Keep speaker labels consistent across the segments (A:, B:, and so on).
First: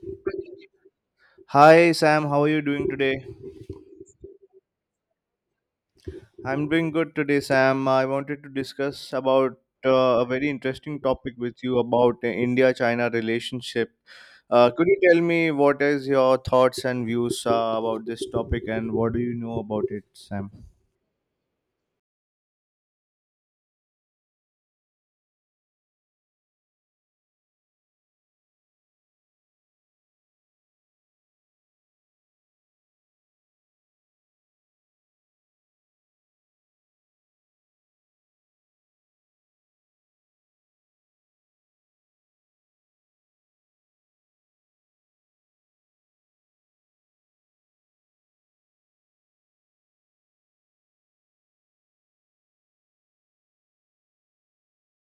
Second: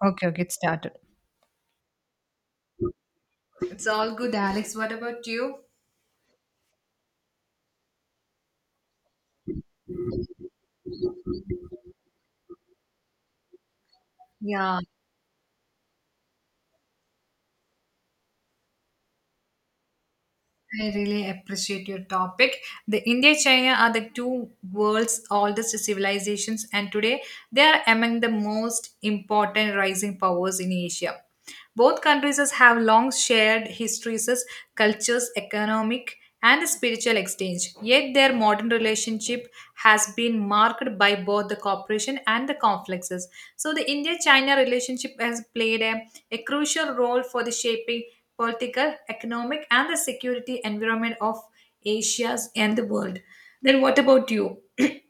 A: Okay, it started.
B: Hi Sam, how are you doing today?
A: It's all good, Alex. What about you?
B: I'm doing good today, Sam. I wanted to discuss about a very interesting topic with you about India-China relationship.
A: Yeah,
B: Could you tell me what is your thoughts and views about this topic, and what do you know about it, Sam?
A: I really appreciate your topic. The India China are the two world's oldest civilizations, and today they are among the most important rising powers in Asia. Both countries have long shared histories, cultures, economic, and spiritual exchange. Yet their modern relationship has been marked by both the cooperation and the conflicts. So the India-China relationship has played a crucial role for the shaping political, economic, and the security environment of Asia and the world. Then, what about you?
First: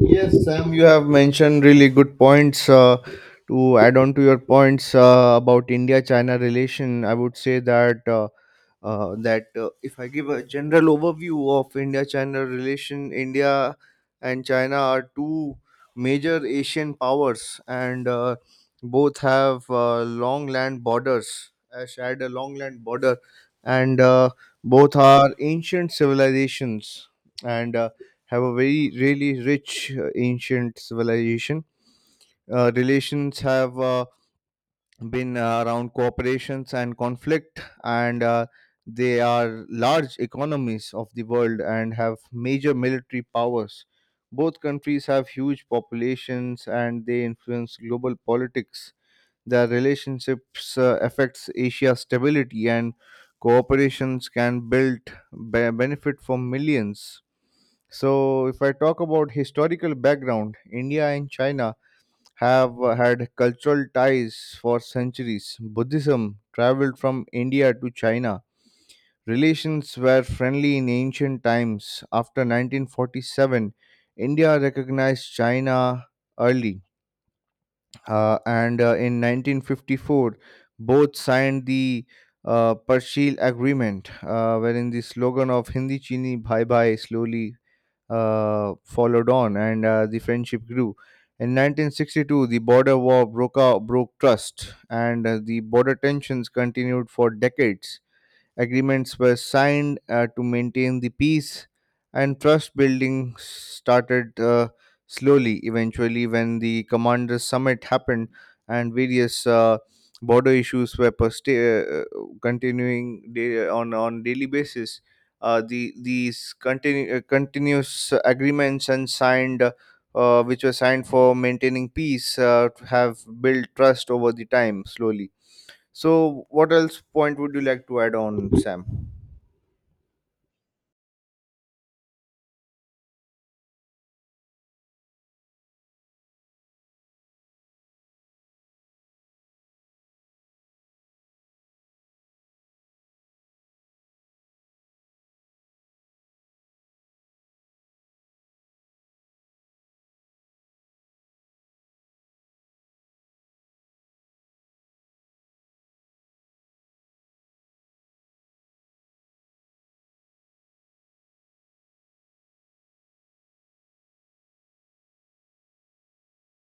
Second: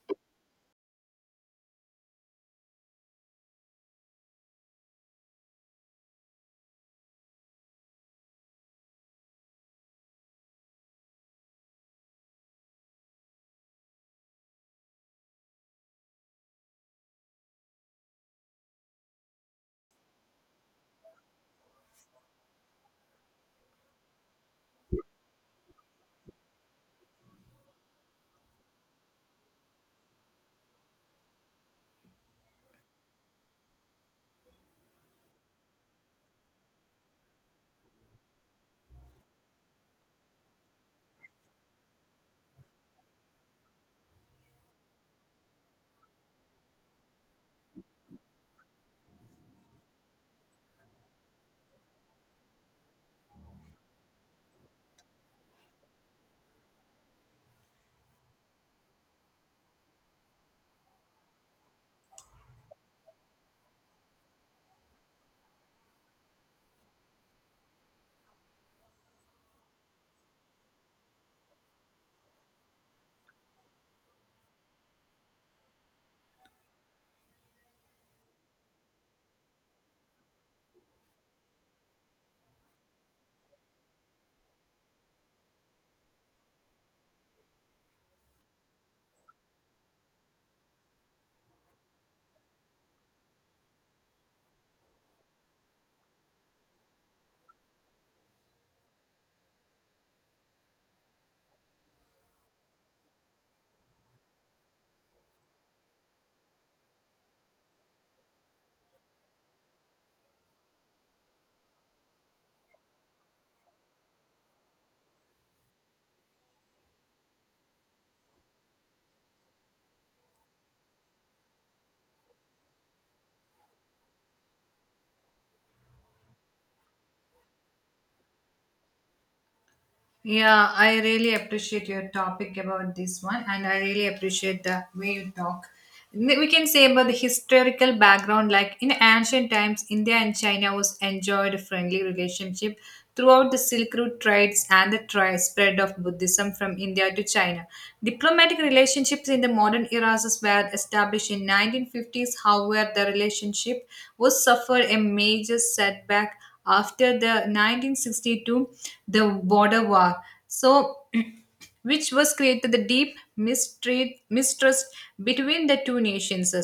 B: Yes, Sam, you have mentioned really good points. To add on to your points about India-China relation, I would say that if I give a general overview of India-China relation, India and China are two major Asian powers, and both have long land borders, shared a long land border, and both are ancient civilizations and have a very really rich ancient civilization. Relations have been around cooperations and conflict, and they are large economies of the world and have major military powers. Both countries have huge populations and they influence global politics. Their relationships affects Asia's stability, and cooperations can build benefit for millions. So if I talk about historical background, India and China have had cultural ties for centuries. Buddhism traveled from India to China. Relations were friendly in ancient times. After 1947, India recognized China early. And in 1954, both signed the Parshil Agreement, wherein the slogan of Hindi Chini Bye Bye slowly followed on, and the friendship grew. In 1962, the border war broke out, broke trust, and the border tensions continued for decades. Agreements were signed to maintain the peace, and trust building started slowly. Eventually, when the commanders' summit happened and various border issues were continuing on daily basis, the continuous agreements and signed. Which were signed for maintaining peace have built trust over the time slowly. So, what else point would you like to add on, Sam?
A: Yeah, I really appreciate your topic about this one, and I really appreciate the way you talk. We can say about the historical background, like in ancient times, India and China was enjoyed a friendly relationship throughout the Silk Road trades and the spread of Buddhism from India to China. Diplomatic relationships in the modern eras were established in 1950s. However, the relationship was suffered a major setback after the 1962 the border war, so which was created the deep mistrust between the two nations.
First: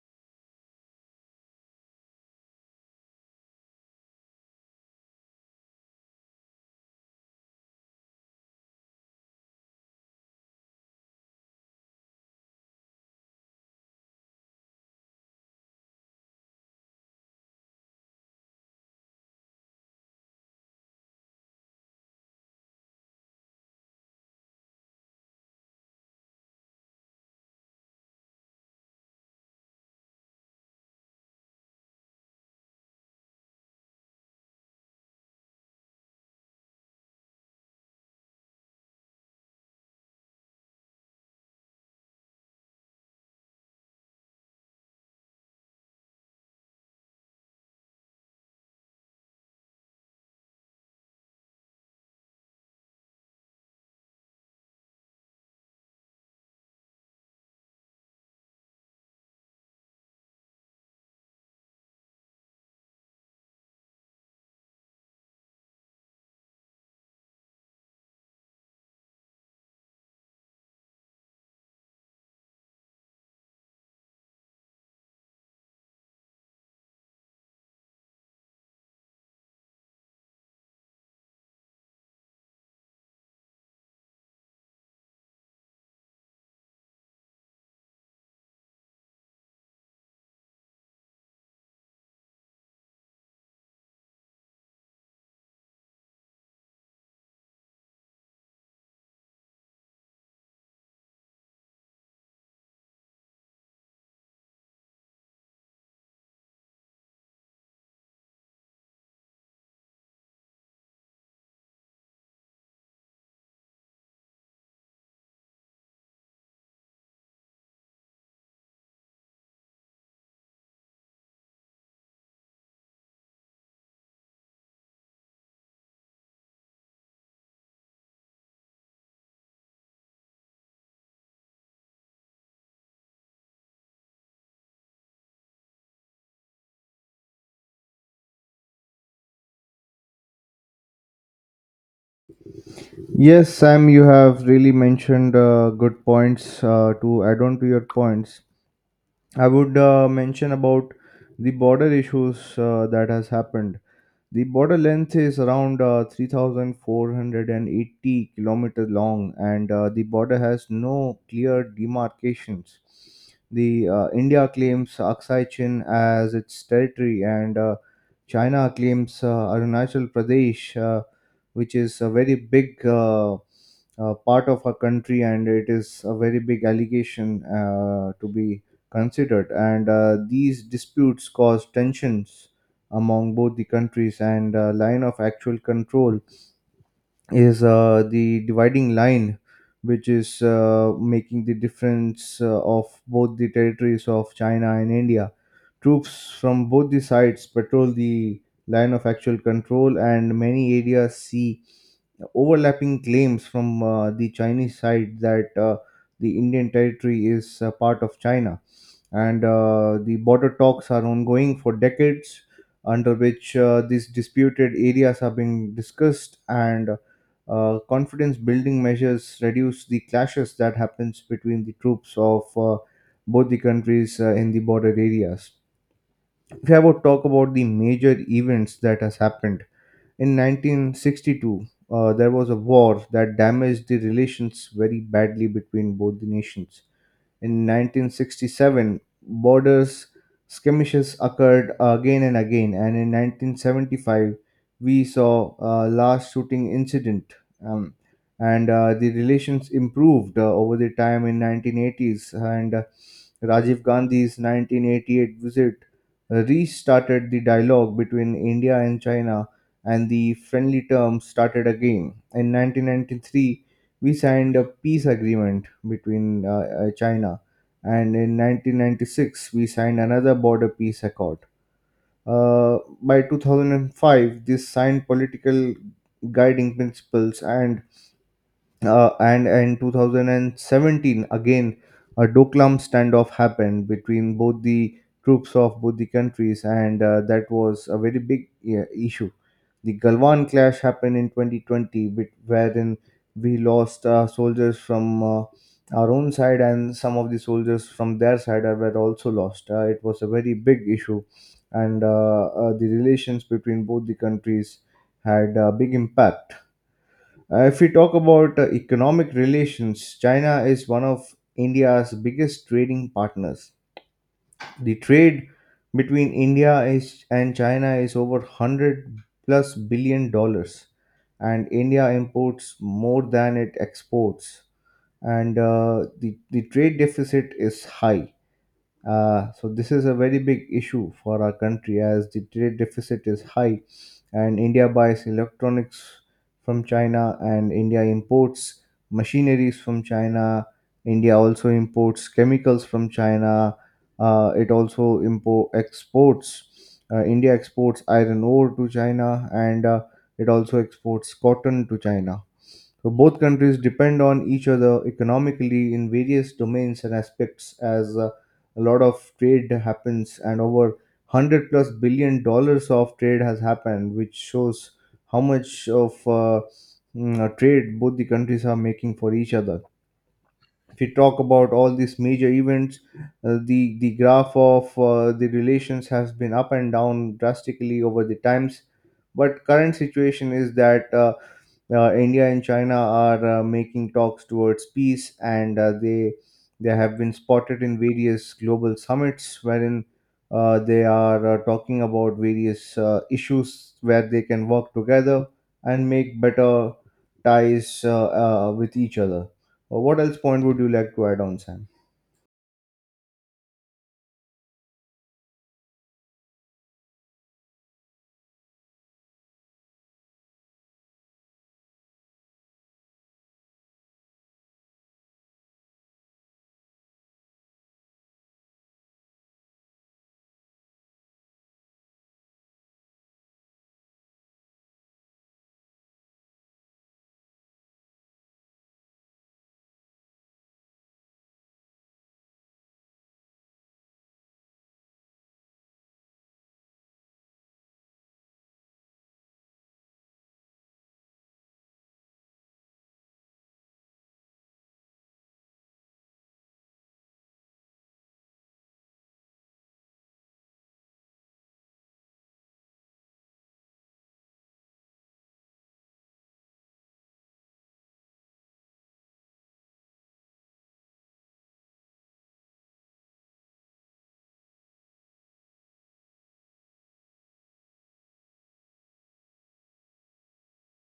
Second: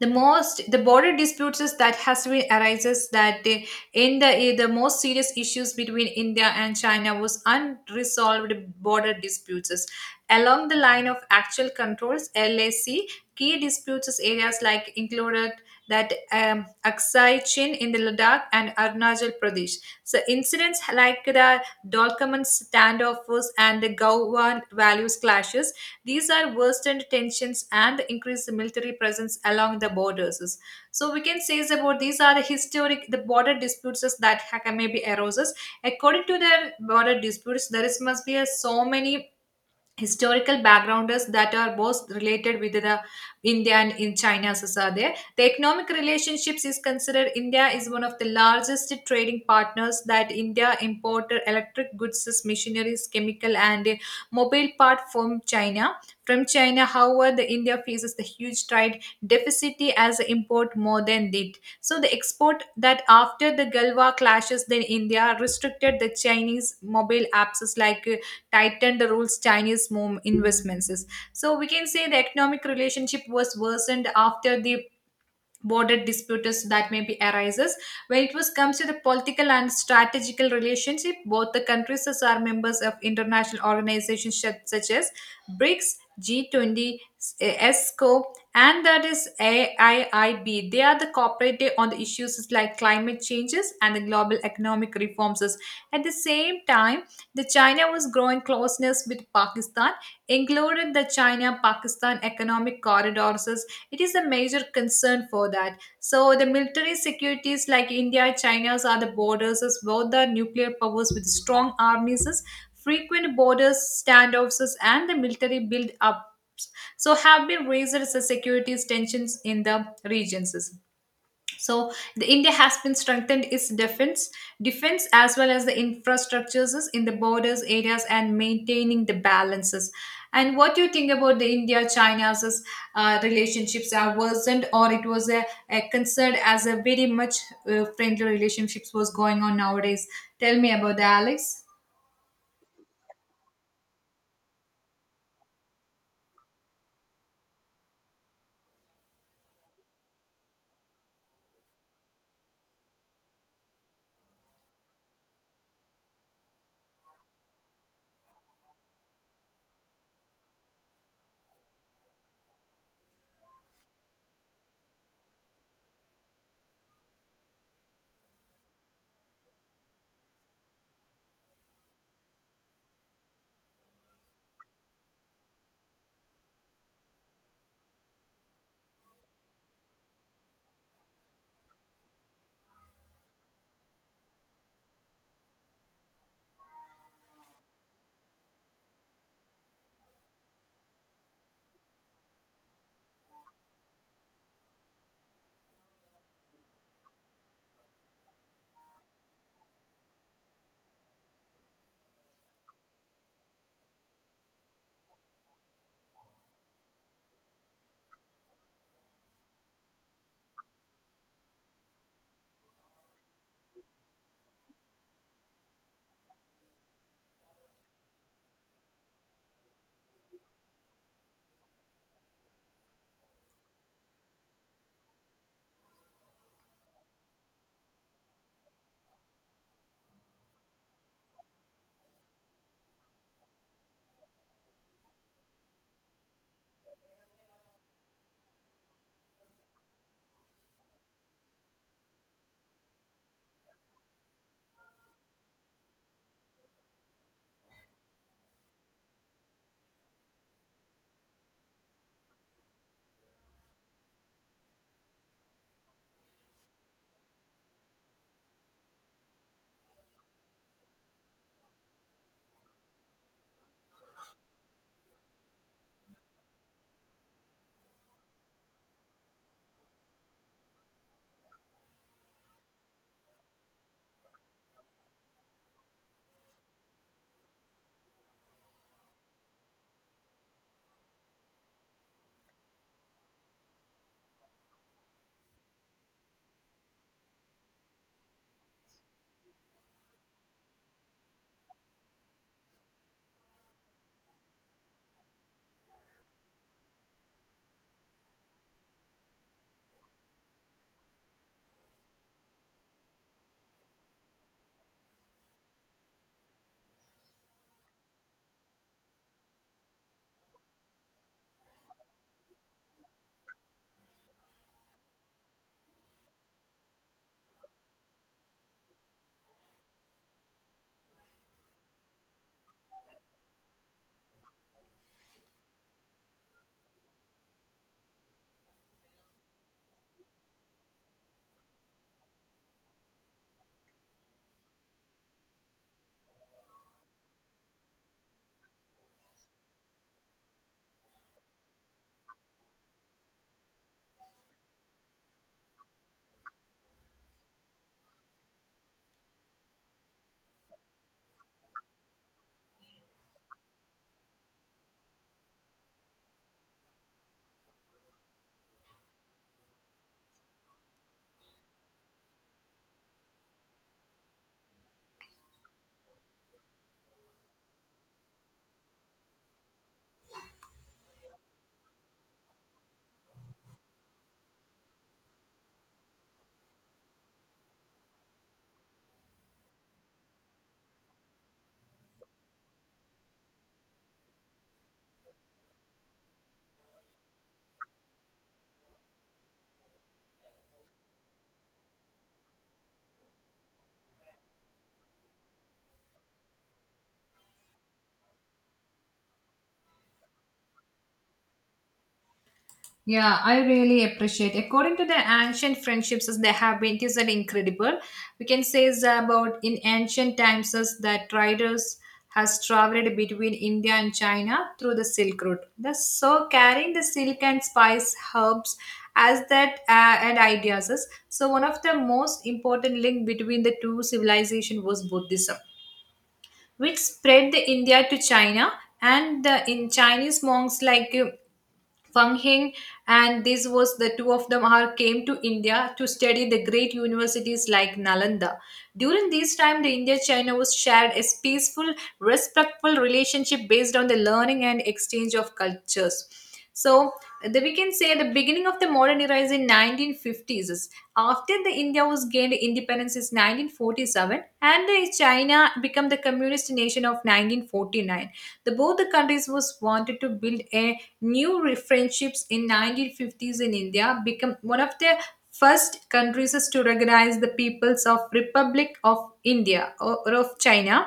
A: The most the border disputes is that has been arises that they, in the the most serious issues between India and China was unresolved border disputes is along the line of actual controls, LAC. Key disputes is areas like included that Aksai Chin in the Ladakh and Arunachal Pradesh. So incidents like the Dolkaman standoffs and the Gowon values clashes, these are worsened tensions and increased military presence along the borders. So we can say is about these are the historic the border disputes that maybe arises. According to their border disputes, there is must be a so many historical backgrounders that are both related with the India and in China. As are there the economic relationships is considered, India is one of the largest trading partners that India imported electric goods, machineries, chemical, and mobile part from china however the India faces the huge trade deficit as import more than did so the export that after the Galwa clashes, then India restricted the Chinese mobile apps like tightened the rules Chinese move investments. So we can say the economic relationship was worsened after the border disputes that may be arises. When it was comes to the political and strategical relationship, both the countries as are members of international organizations such as BRICS, G20, ESCO, and that is AIIB. They are the cooperative on the issues like climate changes and the global economic reforms. At the same time, the China was growing closeness with Pakistan included the China Pakistan economic corridors. It is a major concern for that. So the military securities like India, China's are the borders as both the nuclear powers with strong armies, as frequent borders, standoffs, as and the military build up, so have been raised as a security tensions in the regions. So the India has been strengthened its defense as well as the infrastructures in the borders areas and maintaining the balances. And what do you think about the India-China's relationships are worsened or it was a concern as a very much friendly relationships was going on nowadays? Tell me about the Alex.
B: Yes, Sam, you have really mentioned good points to add on to your points. I would mention about the border issues that has happened. The border length is around 3,480 kilometers long, and the border has no clear demarcations. The India claims Aksai Chin as its territory, and China claims Arunachal Pradesh, which is a very big part of our country, and it is a very big allegation to be considered. And these disputes cause tensions among both the countries, and line of actual control is the dividing line which is making the difference of both the territories of China and India. Troops from both the sides patrol the line of actual control, and many areas see overlapping claims from the Chinese side that the Indian territory is part of China. And the border talks are ongoing for decades, under which these disputed areas are being discussed, and confidence building measures reduce the clashes that happens between the troops of both the countries in the border areas. If I would talk about the major events that has happened in 1962. There was a war that damaged the relations very badly between both the nations. In 1967, borders skirmishes occurred again and again, and in 1975, we saw a last shooting incident. Um, and The relations improved over the time in 1980s, and Rajiv Gandhi's 1988 visit restarted the dialogue between India and China, and the friendly terms started again. In 1993, we signed a peace agreement between China, and in 1996 we signed another border peace accord. By 2005, this signed political guiding principles, and in 2017 again a Doklam standoff happened between both the troops of both the countries, and that was a very big, yeah, issue. The Galwan clash happened in 2020, with, wherein we lost soldiers from our own side, and some of the soldiers from their side were also lost. It was a very big issue, and the relations between both the countries had a big impact. If we talk about economic relations, China is one of India's biggest trading partners. The trade between India is, and China is, over 100 plus billion dollars, and India imports more than it exports, and the trade deficit is high. So this is a very big issue for our country as the trade deficit is high, and India buys electronics from China, and India imports machineries from China. India also imports chemicals from China. It also import exports. India exports iron ore to China, and it also exports cotton to China. So both countries depend on each other economically in various domains and aspects, as a lot of trade happens, and over 100 plus billion dollars of trade has happened, which shows how much of trade both the countries are making for each other. If you talk about all these major events, the graph of the relations has been up and down drastically over the times, but current situation is that India and China are making talks towards peace, and they have been spotted in various global summits wherein they are talking about various issues where they can work together and make better ties with each other. What else point would you like to add on, Sam?
A: Yeah, I really appreciate. According to the ancient friendships as they have been, it is an incredible. We can say is about in ancient times as that traders has traveled between India and China through the Silk Route. The so carrying the silk and spice herbs as that and ideas. So one of the most important link between the two civilization was Buddhism, which spread the India to China and the in Chinese monks like Fang Heng, and this was the two of them are came to India to study the great universities like Nalanda. During this time, the India-China was shared a peaceful, respectful relationship based on the learning and exchange of cultures. So we can say the beginning of the modern era is in 1950s. After the India was gained independence is 1947 and the China become the communist nation of 1949. The both the countries was wanted to build a new friendships in 1950s. In India, become one of the first countries is to recognize the peoples of Republic of India or of China.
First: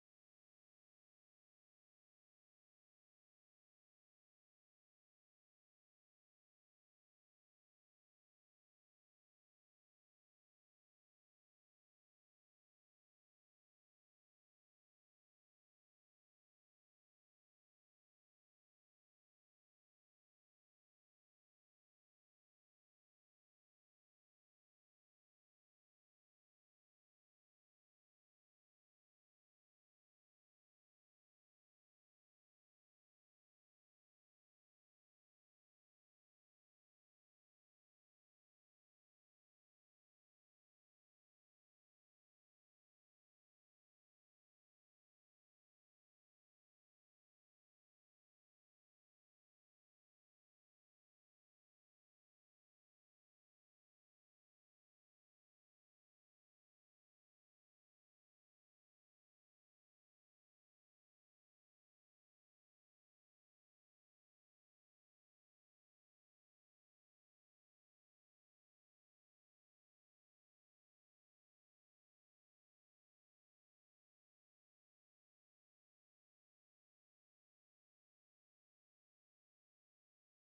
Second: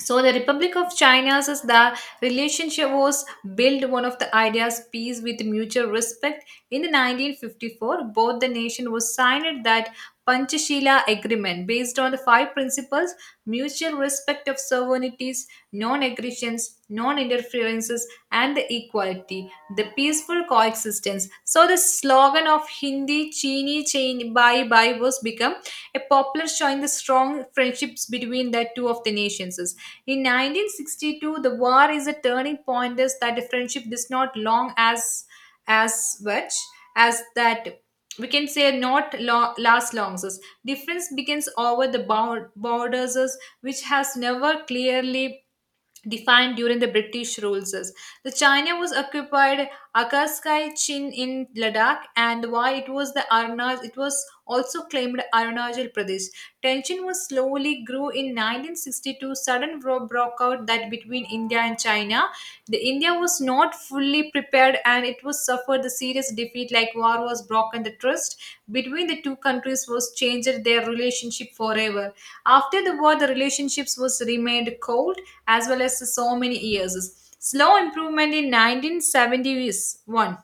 A: So the Republic of China's is the relationship was built one of the ideas peace with mutual respect. In the 1954, both the nation was signed that Panchashila Agreement based on the five principles: mutual respect of sovereignties, non-aggressions, non-interferences, and the equality, the peaceful coexistence. So the slogan of Hindi Chini Chain Bye Bye was become a poplar showing the strong friendships between the two of the nations. In 1962, the war is a turning point is that the friendship does not long as much as that, we can say, not last long. Difference begins over the borders which has never clearly defined during the British rules. The China was occupied Akaskai Chin in Ladakh, and why it was the Arunachal, it was also claimed Arunachal Pradesh. Tension was slowly grew in 1962, sudden broke out that between India and China. The India was not fully prepared and it was suffered the serious defeat like war was broken. The trust between the two countries was changed their relationship forever. After the war, the relationships was remained cold as well as so many years slow improvement in 1971.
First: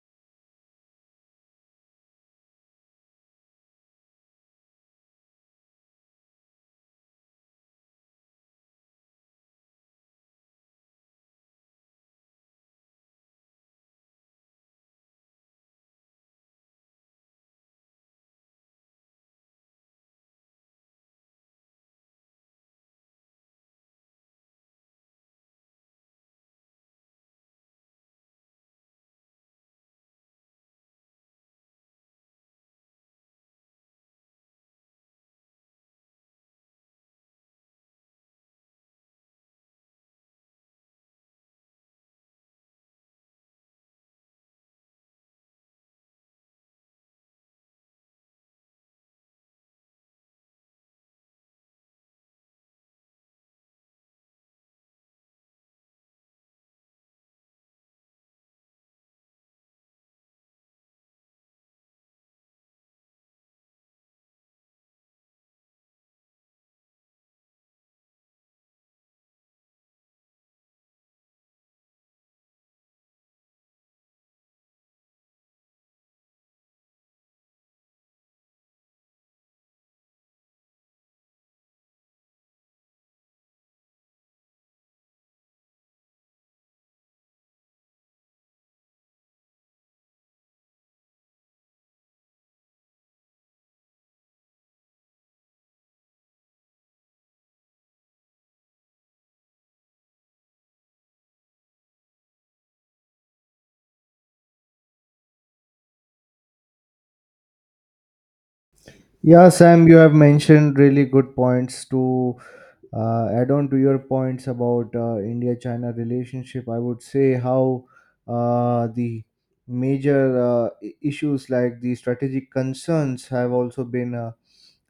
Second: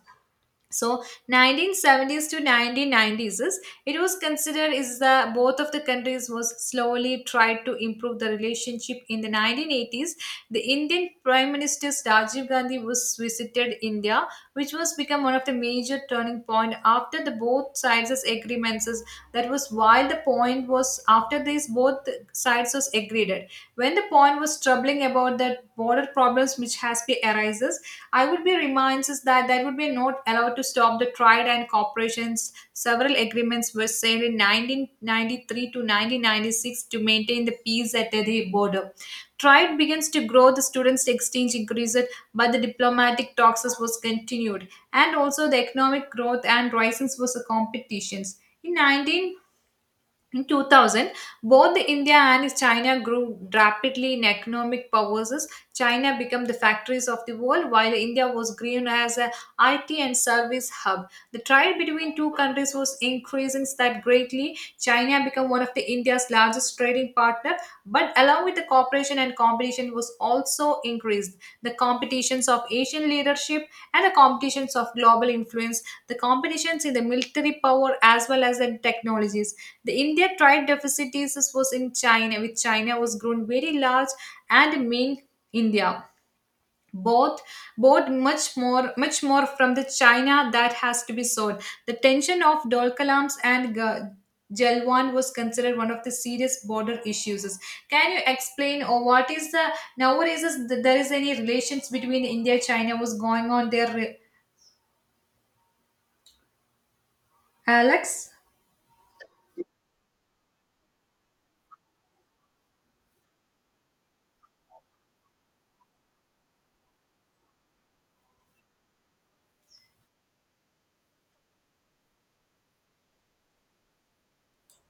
A: So 1970s to 1990s is it was considered is the both of the countries was slowly tried to improve the relationship. In the 1980s, the Indian Prime Minister Rajiv Gandhi was visited India, which was become one of the major turning point after the both sides that was while the point was. After this both sides was agreed when the point was troubling about the border problems which has been arises. I would be reminds us that that would be not allowed to stop the trade and corporations. Several agreements were signed in 1993 to 1996 to maintain the peace at the border. Trade begins to grow, the students' exchange increased, but the diplomatic talks was continued, and also the economic growth and risings was the competitions. In 19 in 2000, both the India and China grew rapidly in economic powers. China became the factories of the world, while India was grown as a IT and service hub. The trade between two countries was increasing that greatly. China became one of the India's largest trading partner, but along with the cooperation and competition was also increased. The competitions of Asian leadership and the competitions of global influence, the competitions in the military power as well as in technologies. The India trade was in China, with China was grown very large and main India both both much more from the china that has to be sold the tension of dolkalams and gelwan was considered one of the serious border issues. Can you explain or what is the nowadays is there is any relations between india china was going on there, Alex?
B: Yeah, Sam, you have mentioned really good points to add on to your points about India China relationship. I would say how the major issues like the strategic concerns have also been a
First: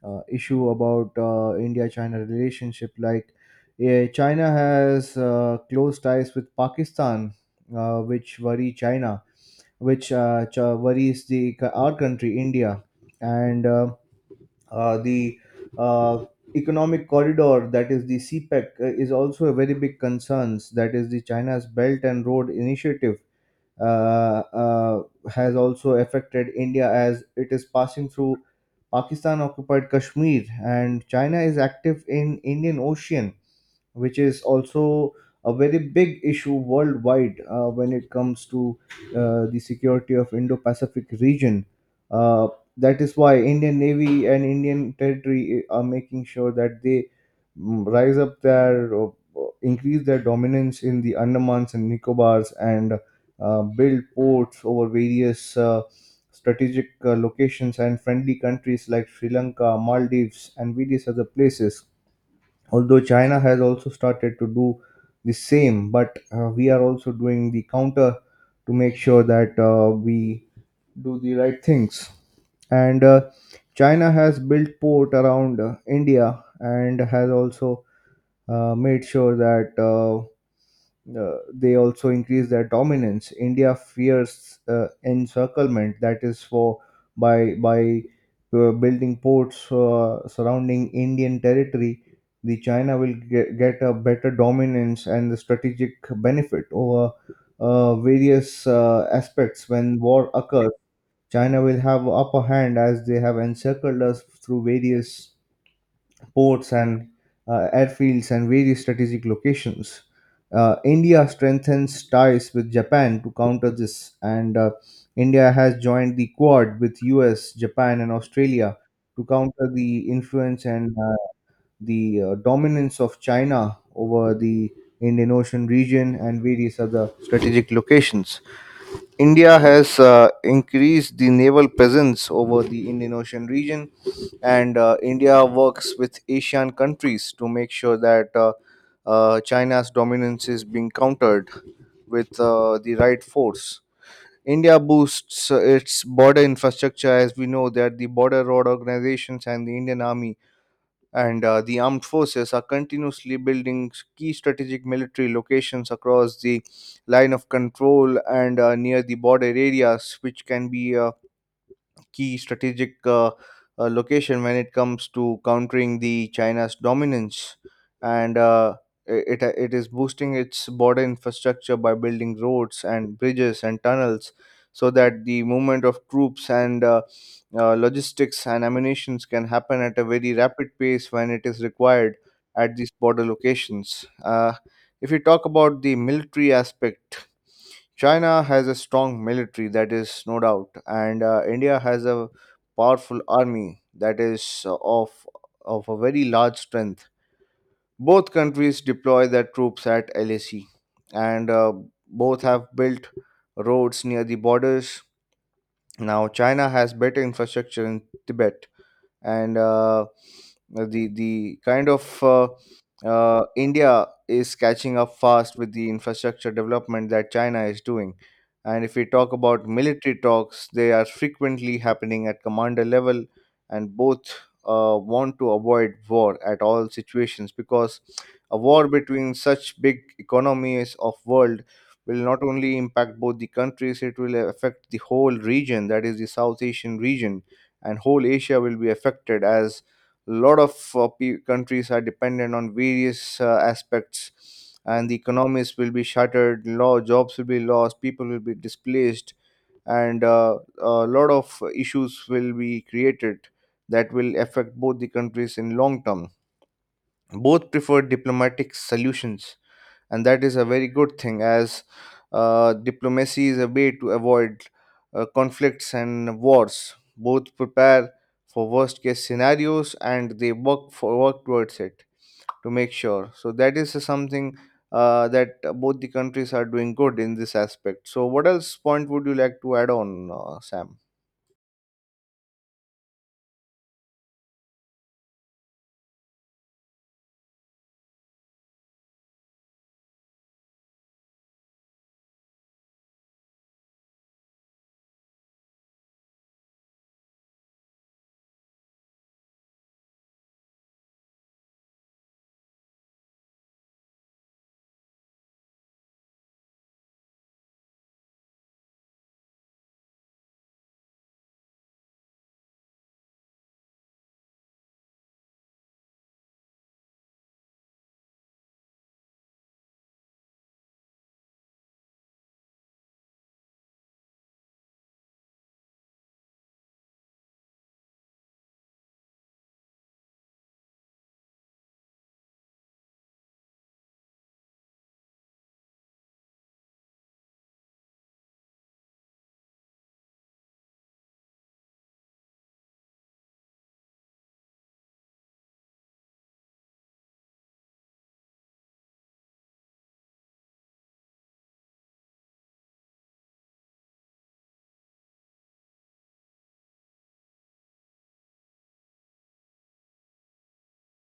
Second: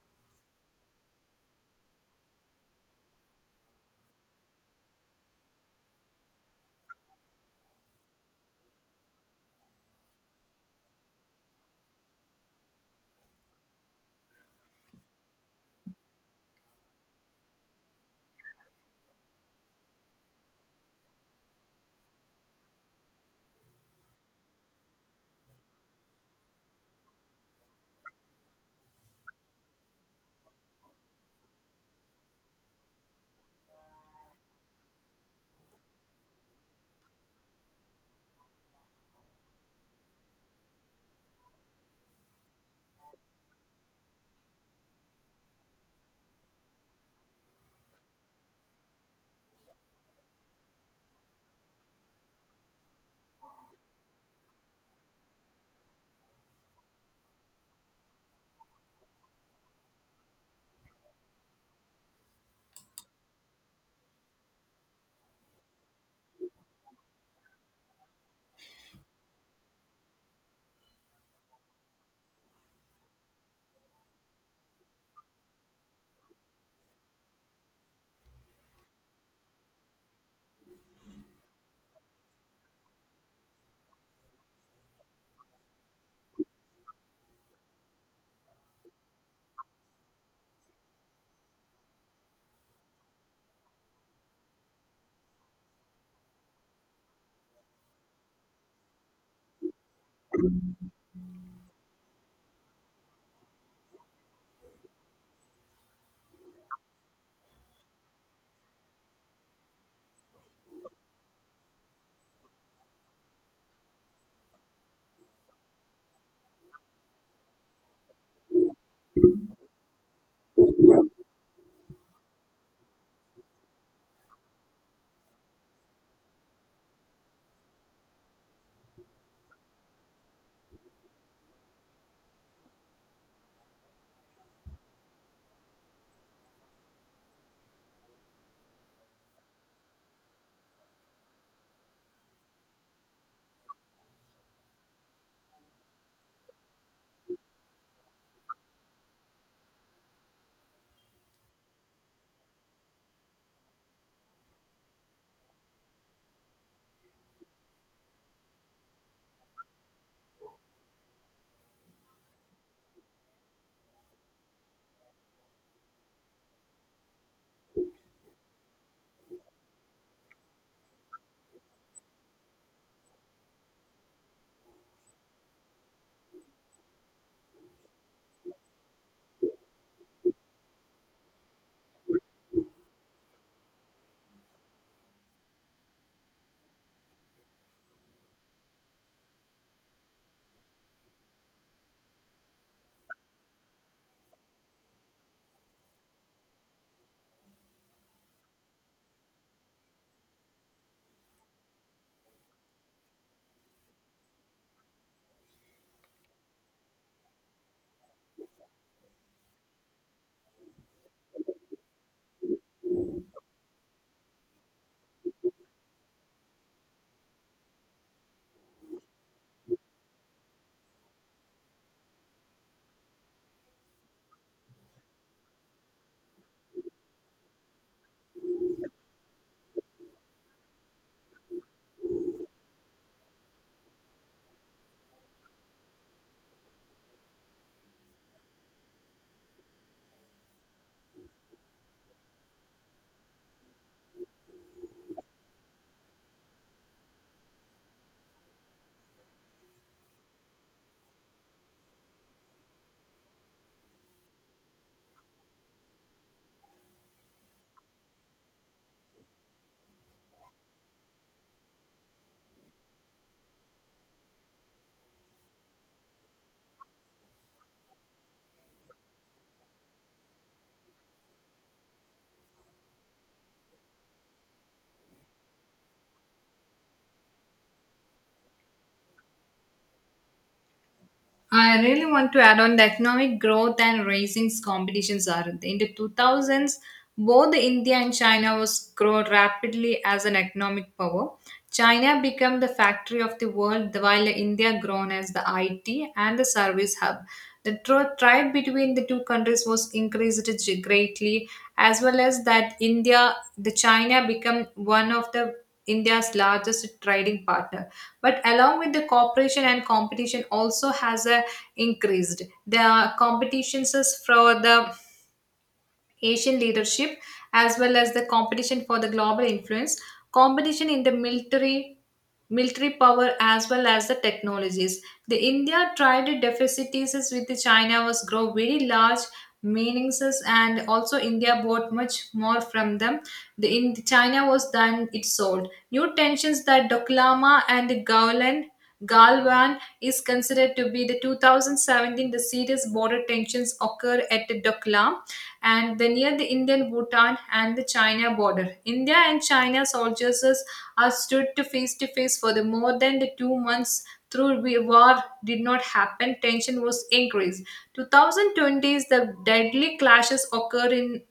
B: issue about India China relationship. Like China has close ties with Pakistan, which worry China, which worries the our country India, and the uh, economic corridor that is the CPEC is also a very big concern. That is the China's Belt and Road Initiative uh, uh, has also affected India as it is passing through Pakistan occupied Kashmir, and China is active in Indian Ocean, which is also a very big issue worldwide when it comes to the security of Indo-Pacific region. Uh, that is why Indian Navy and Indian territory are making sure that they mm, rise up their increase their dominance in the Andamans and Nicobars, and build ports over various strategic locations and friendly countries like Sri Lanka, Maldives, and various other places. Although China has also started to do the same, but we are also doing the counter to make sure that we do the right things. And China has built port around India, and has also made sure that they also increase their dominance. India fears encirclement, that is for by building ports surrounding Indian territory. The China will get a better dominance and the strategic benefit over various aspects when war occurs. China will have upper hand as they have encircled us through various ports and airfields and various strategic locations. India strengthens ties with Japan to counter this, and India has joined the Quad with US, Japan, and Australia to counter the influence and the dominance of China over the Indian Ocean region and various other strategic locations. India has increased the naval presence over the Indian Ocean region, and India works with Asian countries to make sure that China's dominance is being countered with the right force. India boosts its border infrastructure, as we know that the border road organizations and the Indian Army and the armed forces are continuously building key strategic military locations across the line of control, and near the border areas, which can be a key strategic location when it comes to countering the China's dominance, and it is boosting its border infrastructure by building roads and bridges and tunnels, so that the movement of troops and logistics and ammunitions can happen at a very rapid pace when it is required at these border locations. If you talk about the military aspect, China has a strong military, that is no doubt, and India has a powerful army that is of a very large strength. Both countries deploy their troops at LAC, and both have built roads near the borders. Now, China has better infrastructure in Tibet, and the kind of India is catching up fast with the infrastructure development that China is doing. And if we talk about military talks, they are frequently happening at commander level, and both want to avoid war at all situations because a war between such big economies of world will not only impact both the countries, it will affect the whole region, that is the South Asian region and whole Asia will be affected as a lot of countries are dependent on various aspects and the economies will be shattered, law jobs will be lost, people will be displaced, and a lot of issues will be created that will affect both the countries in long term. Both prefer diplomatic solutions and that is a very good thing as diplomacy is a way to avoid conflicts and wars both prepare for worst case scenarios and they work towards it to make sure so that is something that both the countries are doing good in this aspect so what else point would you like to add on Sam?
A: I really want to add on the economic growth and rising competitions are in the 2000s. Both India and China was grow rapidly as an economic power. China became the factory of the world, while India grown as the IT and the service hub. The trade between the two countries was increased greatly, as well as that India, the China become one of the India's largest trading partner. But along with the cooperation and competition also has increased. The competitions is for the Asian leadership as well as the competition for the global influence, competition in the military power as well as the technologies. The India trade deficits with the China was grow very large meanings, and also India bought much more from them. The in China was done it sold. New tensions that Doklama and the Gowland Galwan is considered to be the 2017 the serious border tensions occur at the Doklam and the near the Indian Bhutan and the China border. India and China soldiers are stood to face for the more than the 2 months through war did not happen tension was increased 2020s the deadly clashes occurred in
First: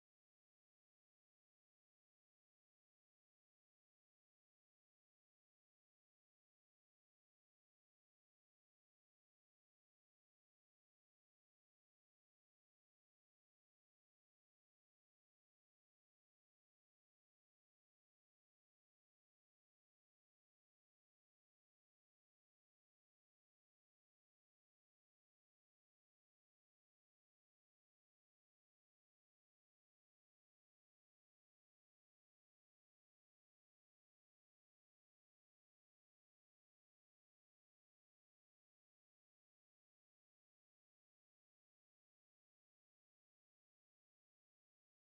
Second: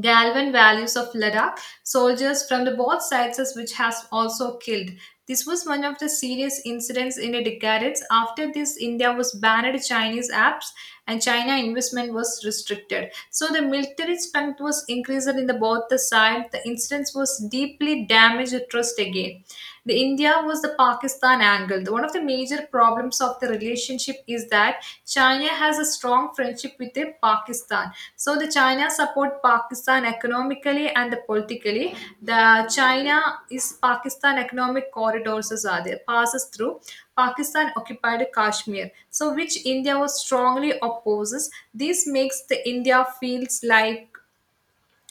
A: Galvan values of Ladakh, soldiers from the both sides as which has also killed. This was one of the serious incidents in the decades. After this, India was banned Chinese apps and China investment was restricted. So the military strength was increased in the both the side. The incidents was deeply damaged the trust again. The India was the Pakistan angle. One of the major problems of the relationship is that China has a strong friendship with the Pakistan. So the China support Pakistan economically and politically. The China is Pakistan economic corridors are there passes through Pakistan occupied Kashmir, so which India was strongly opposes. This makes the India feels like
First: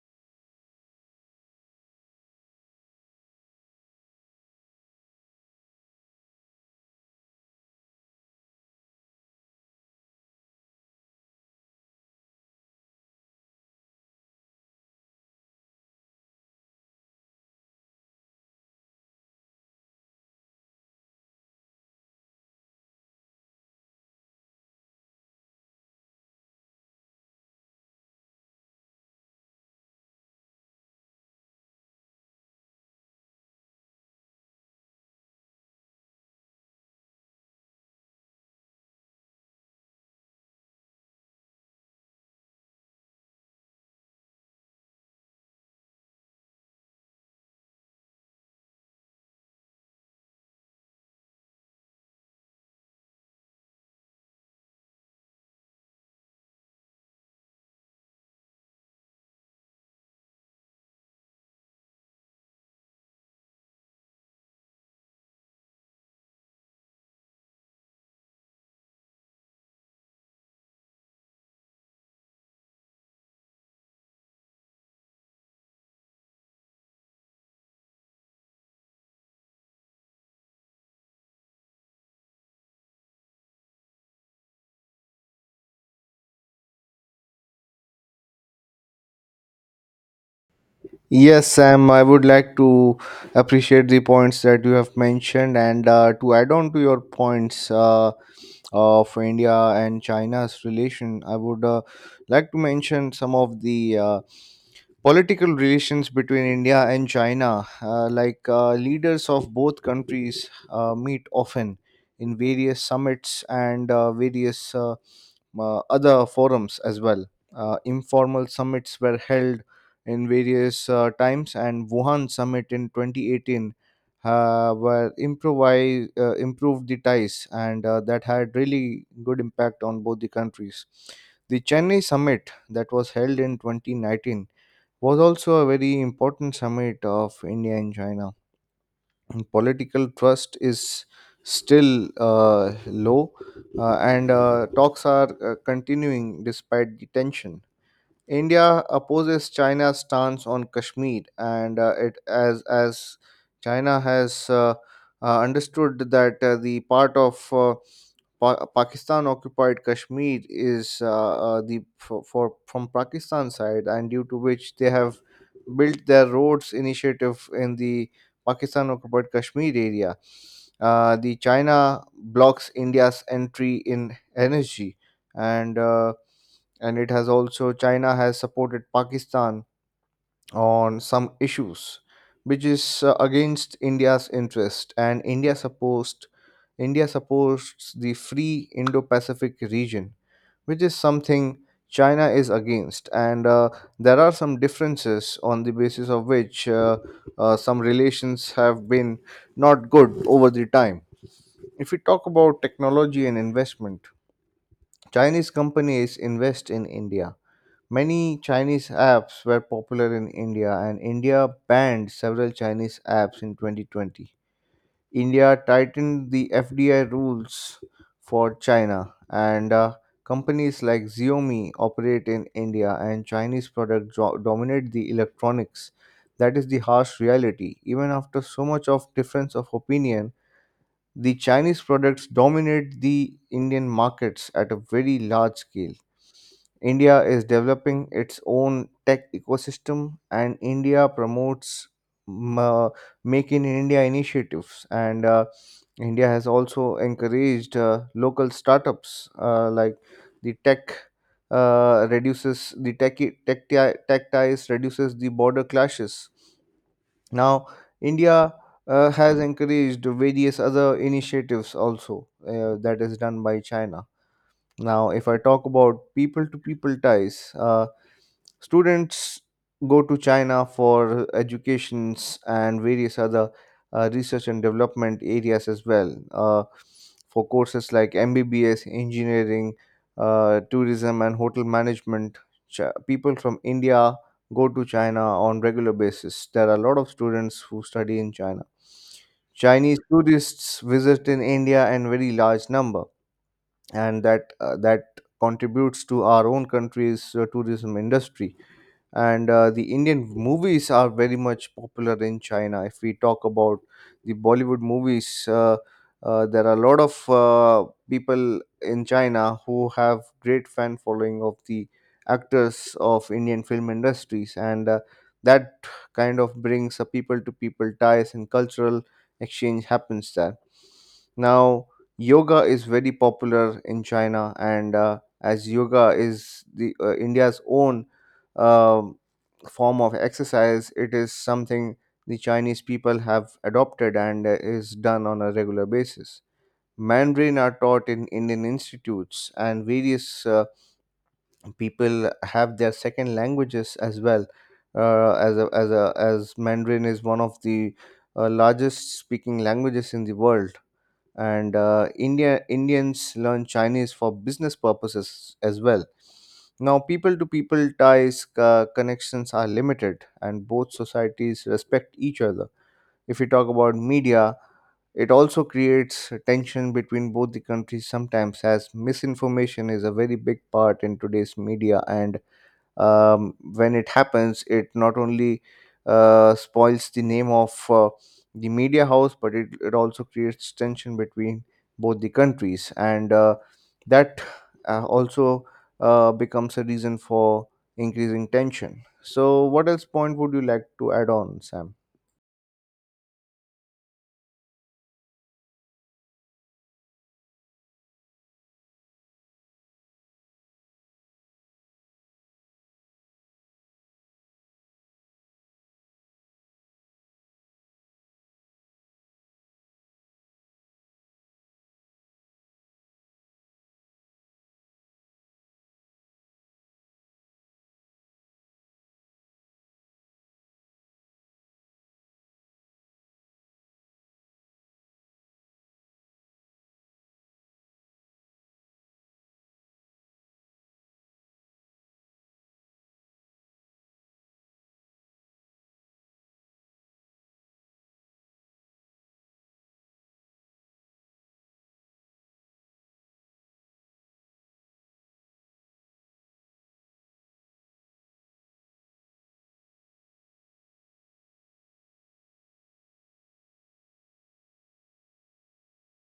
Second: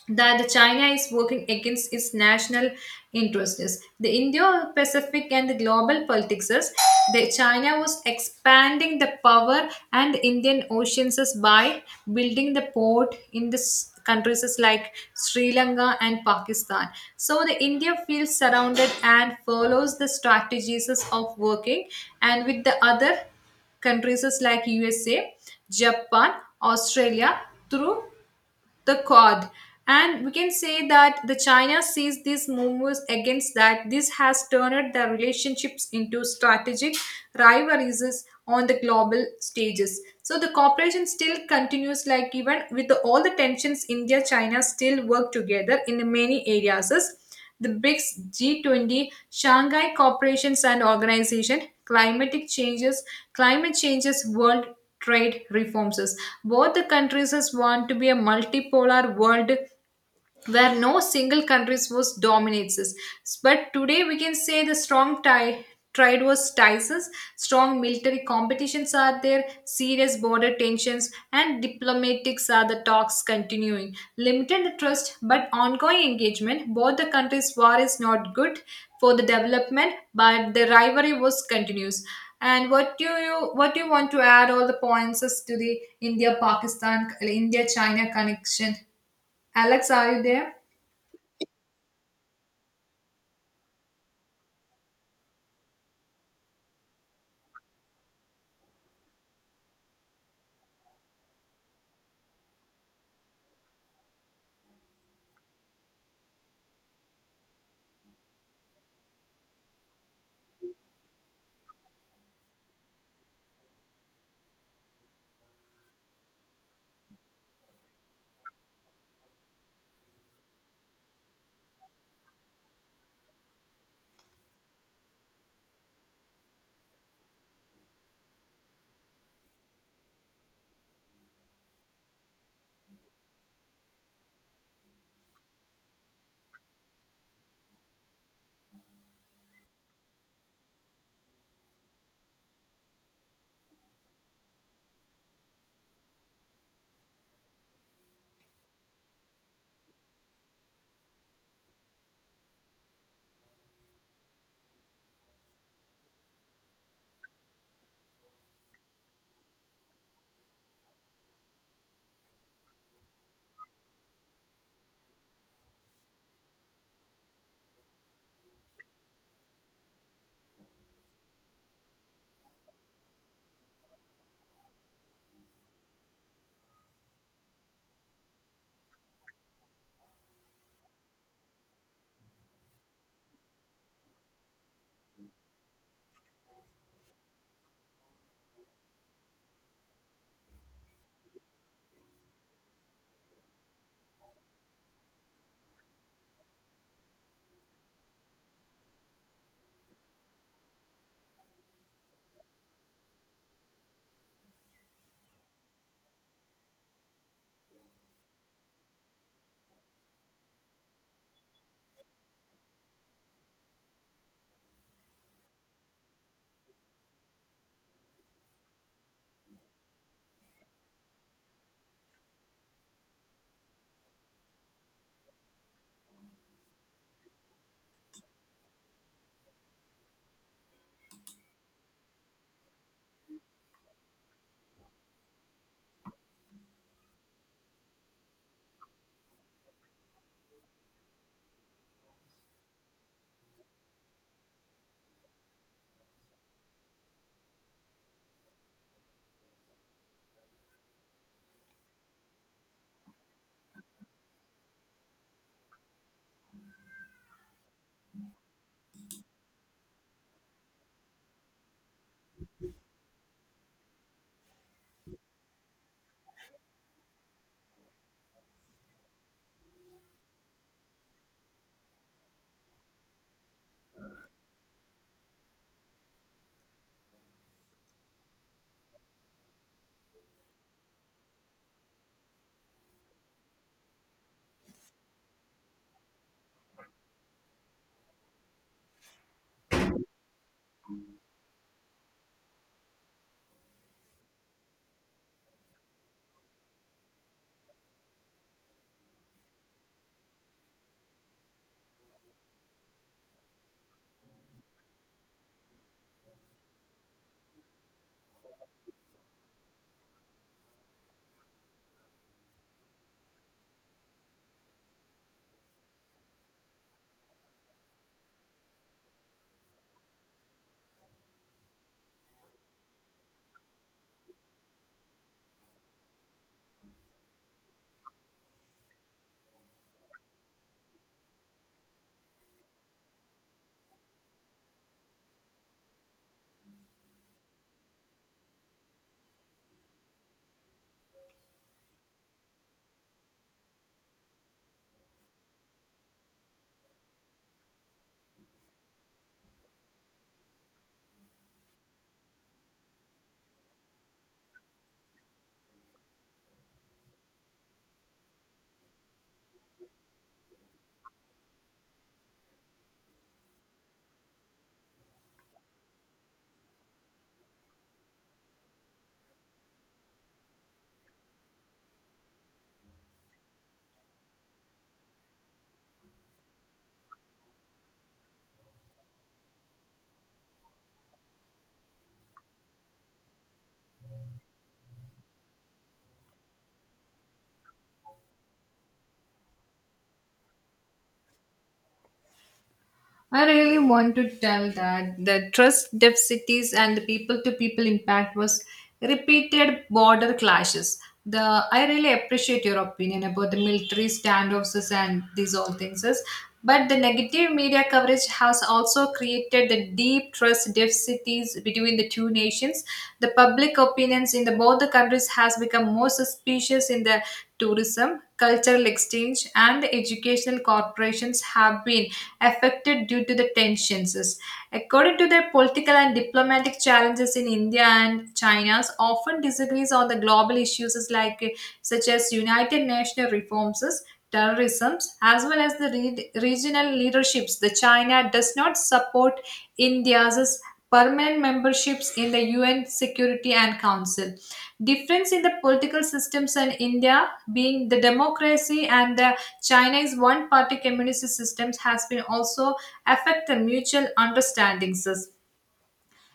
A: that China is working against its national interests. The Indo-Pacific and the global politics is that China was expanding the power and the Indian oceans is by building the port in the countries is like Sri Lanka and Pakistan. So the India feels surrounded and follows the strategies is of working and with the other countries is like USA, Japan, Australia through the Quad. And we can say that the China sees these moves against that. This has turned the relationships into strategic rivalries on the global stages. So the cooperation still continues, like even with all the tensions, India China still work together in many areas the BRICS, G20, Shanghai Corporations and Organization, climatic changes, climate changes, world trade reforms. Both the countries want to be a multipolar world where no single country's was dominates us. But today we can say the strong tie trade was ties us, strong military competitions are there, serious border tensions, and diplomatics are the talks continuing. Limited trust but ongoing engagement. Both the countries' war is not good for the development, but the rivalry was continues. And what do you want to add all the points as to the India Pakistan India China connection? Alex, are you there?
B: Yes, Sam, I would like to appreciate the points that you have mentioned. And to add on to your points of India and China's relation, I would like to mention some of the political relations between India and China. Like leaders of both countries meet often in various summits and various other forums as well. Informal summits were held in various times, and Wuhan summit in 2018 improved the ties, and that had really good impact on both the countries. The Chennai summit that was held in 2019 was also a very important summit of India and China. And political trust is still low, and talks are continuing despite the tension. India opposes China's stance on Kashmir, and it as China has understood that the part of Pakistan occupied Kashmir is the for from Pakistan side, and due to which they have built their roads initiative in the Pakistan occupied Kashmir area. The China blocks India's entry in energy, and uh, and it has also China has supported Pakistan on some issues, which is against India's interest. And India supposed India supports the free Indo-Pacific region, which is something China is against. And there are some differences on the basis of which some relations have been not good over the time. If we talk about technology and investment, Chinese companies invest in India. Many Chinese apps were popular in India, and India banned several Chinese apps in 2020. India tightened the FDI rules for China, and companies like Xiaomi operate in India, and Chinese products dominate the electronics. That is the harsh reality. Even after so much of difference of opinion, the Chinese products dominate the Indian markets at a very large scale. India is developing its own tech ecosystem, and India promotes ma- Make in India initiatives. And India has also encouraged local startups like the tech. Reduces the tech tech Tech ties reduces the border clashes. Now, India has encouraged various other initiatives also that is done by China. Now, if I talk about people to people ties, students go to China for educations and various other research and development areas as well for courses like MBBS, engineering, tourism, and hotel management. Ch- People from India go to China on regular basis. There are a lot of students who study in China. Chinese tourists visit in India in very large number and that contributes to our own country's tourism industry and the Indian movies are very much popular in China if we talk about the Bollywood movies, there are a lot of people in China who have great fan following of the actors of Indian film industries, and that kind of brings a people to people ties and cultural exchange happens there now. Yoga is very popular in China, and as yoga is the India's own um, form of exercise. It is something the Chinese people have adopted, and is done on a regular basis. Mandarin are taught in Indian institutes, and various people have their second languages as well. As Mandarin is one of the largest speaking languages in the world, and Indians learn Chinese for business purposes as well. Now, people to people ties connections are limited, and both societies respect each other. If we talk about media, it also creates a tension between both the countries sometimes, as misinformation is a very big part in today's media, and when it happens it not only spoils the name of the media house, but it also creates tension between both the countries, and that also becomes a reason for increasing tension. So what else point would you like to add on, Sam?
A: I really want to tell that the trust deficits and the people-to-people impact was repeated border clashes. The I really appreciate your opinion about the military standoffs and these all things. But the negative media coverage has also created the deep trust deficits between the two nations. The public opinions in the both the countries has become more suspicious in the tourism, cultural exchange, and the educational corporations have been affected due to the tensions. According to their political and diplomatic challenges in India and China's often disagrees on the global issues like such as United Nations reforms, terrorism, as well as the regional leaderships. The China does not support India's permanent memberships in the UN Security and Council. Difference in the political systems in India being the democracy and the Chinese one-party communist systems has been also affect the mutual understandings.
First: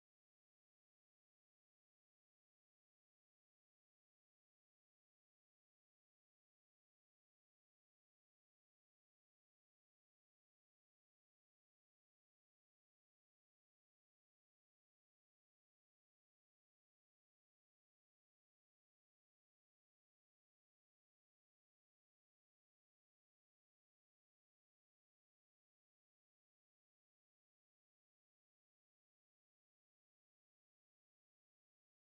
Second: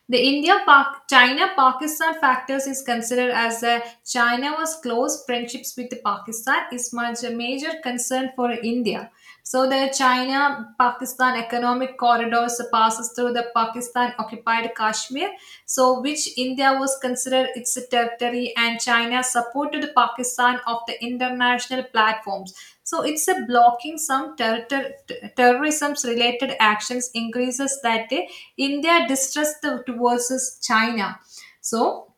A: The India China Pakistan factors is considered as a China was close friendships with Pakistan is much a major concern for India. So the China Pakistan economic corridors passes through the Pakistan occupied Kashmir, so which India was considered its territory and China supported Pakistan of the international platforms. So it's a blocking some terrorism related actions increases that day India distrust towards China. So,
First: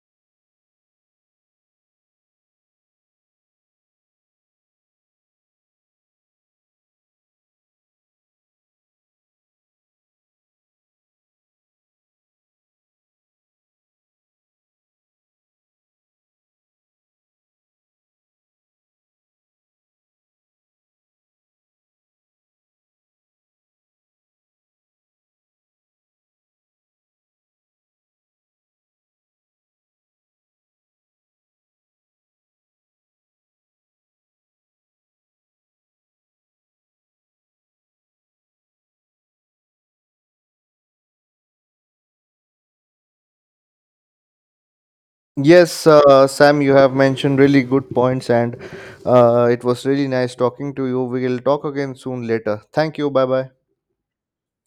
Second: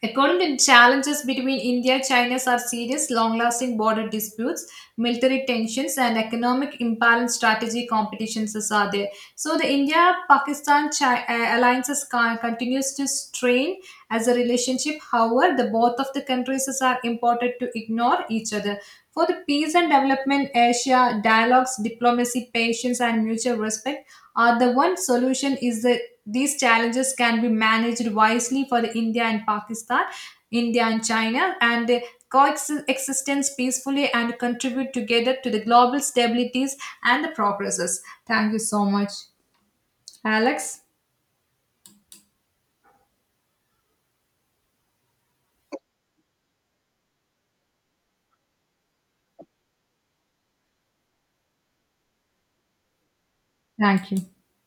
A: according to challenges between India and China are serious, long-lasting border disputes, military tensions, and economic imbalance strategy competitions is are there. So, the India-Pakistan alliances continues to strain as a relationship. However, the both of the countries is are important to ignore each other. For the peace and development, Asia, dialogues, diplomacy, patience, and mutual respect are the one solution is that these challenges can be managed wisely for the India and Pakistan, India and China, and they coexistence peacefully and contribute together to the global stabilities and the progresses. Thank you so much, Alex.
B: Yes, Sam, you have mentioned really good points, and it was really nice talking to you. We will talk again soon later. Thank you. Bye bye.
A: Thank you.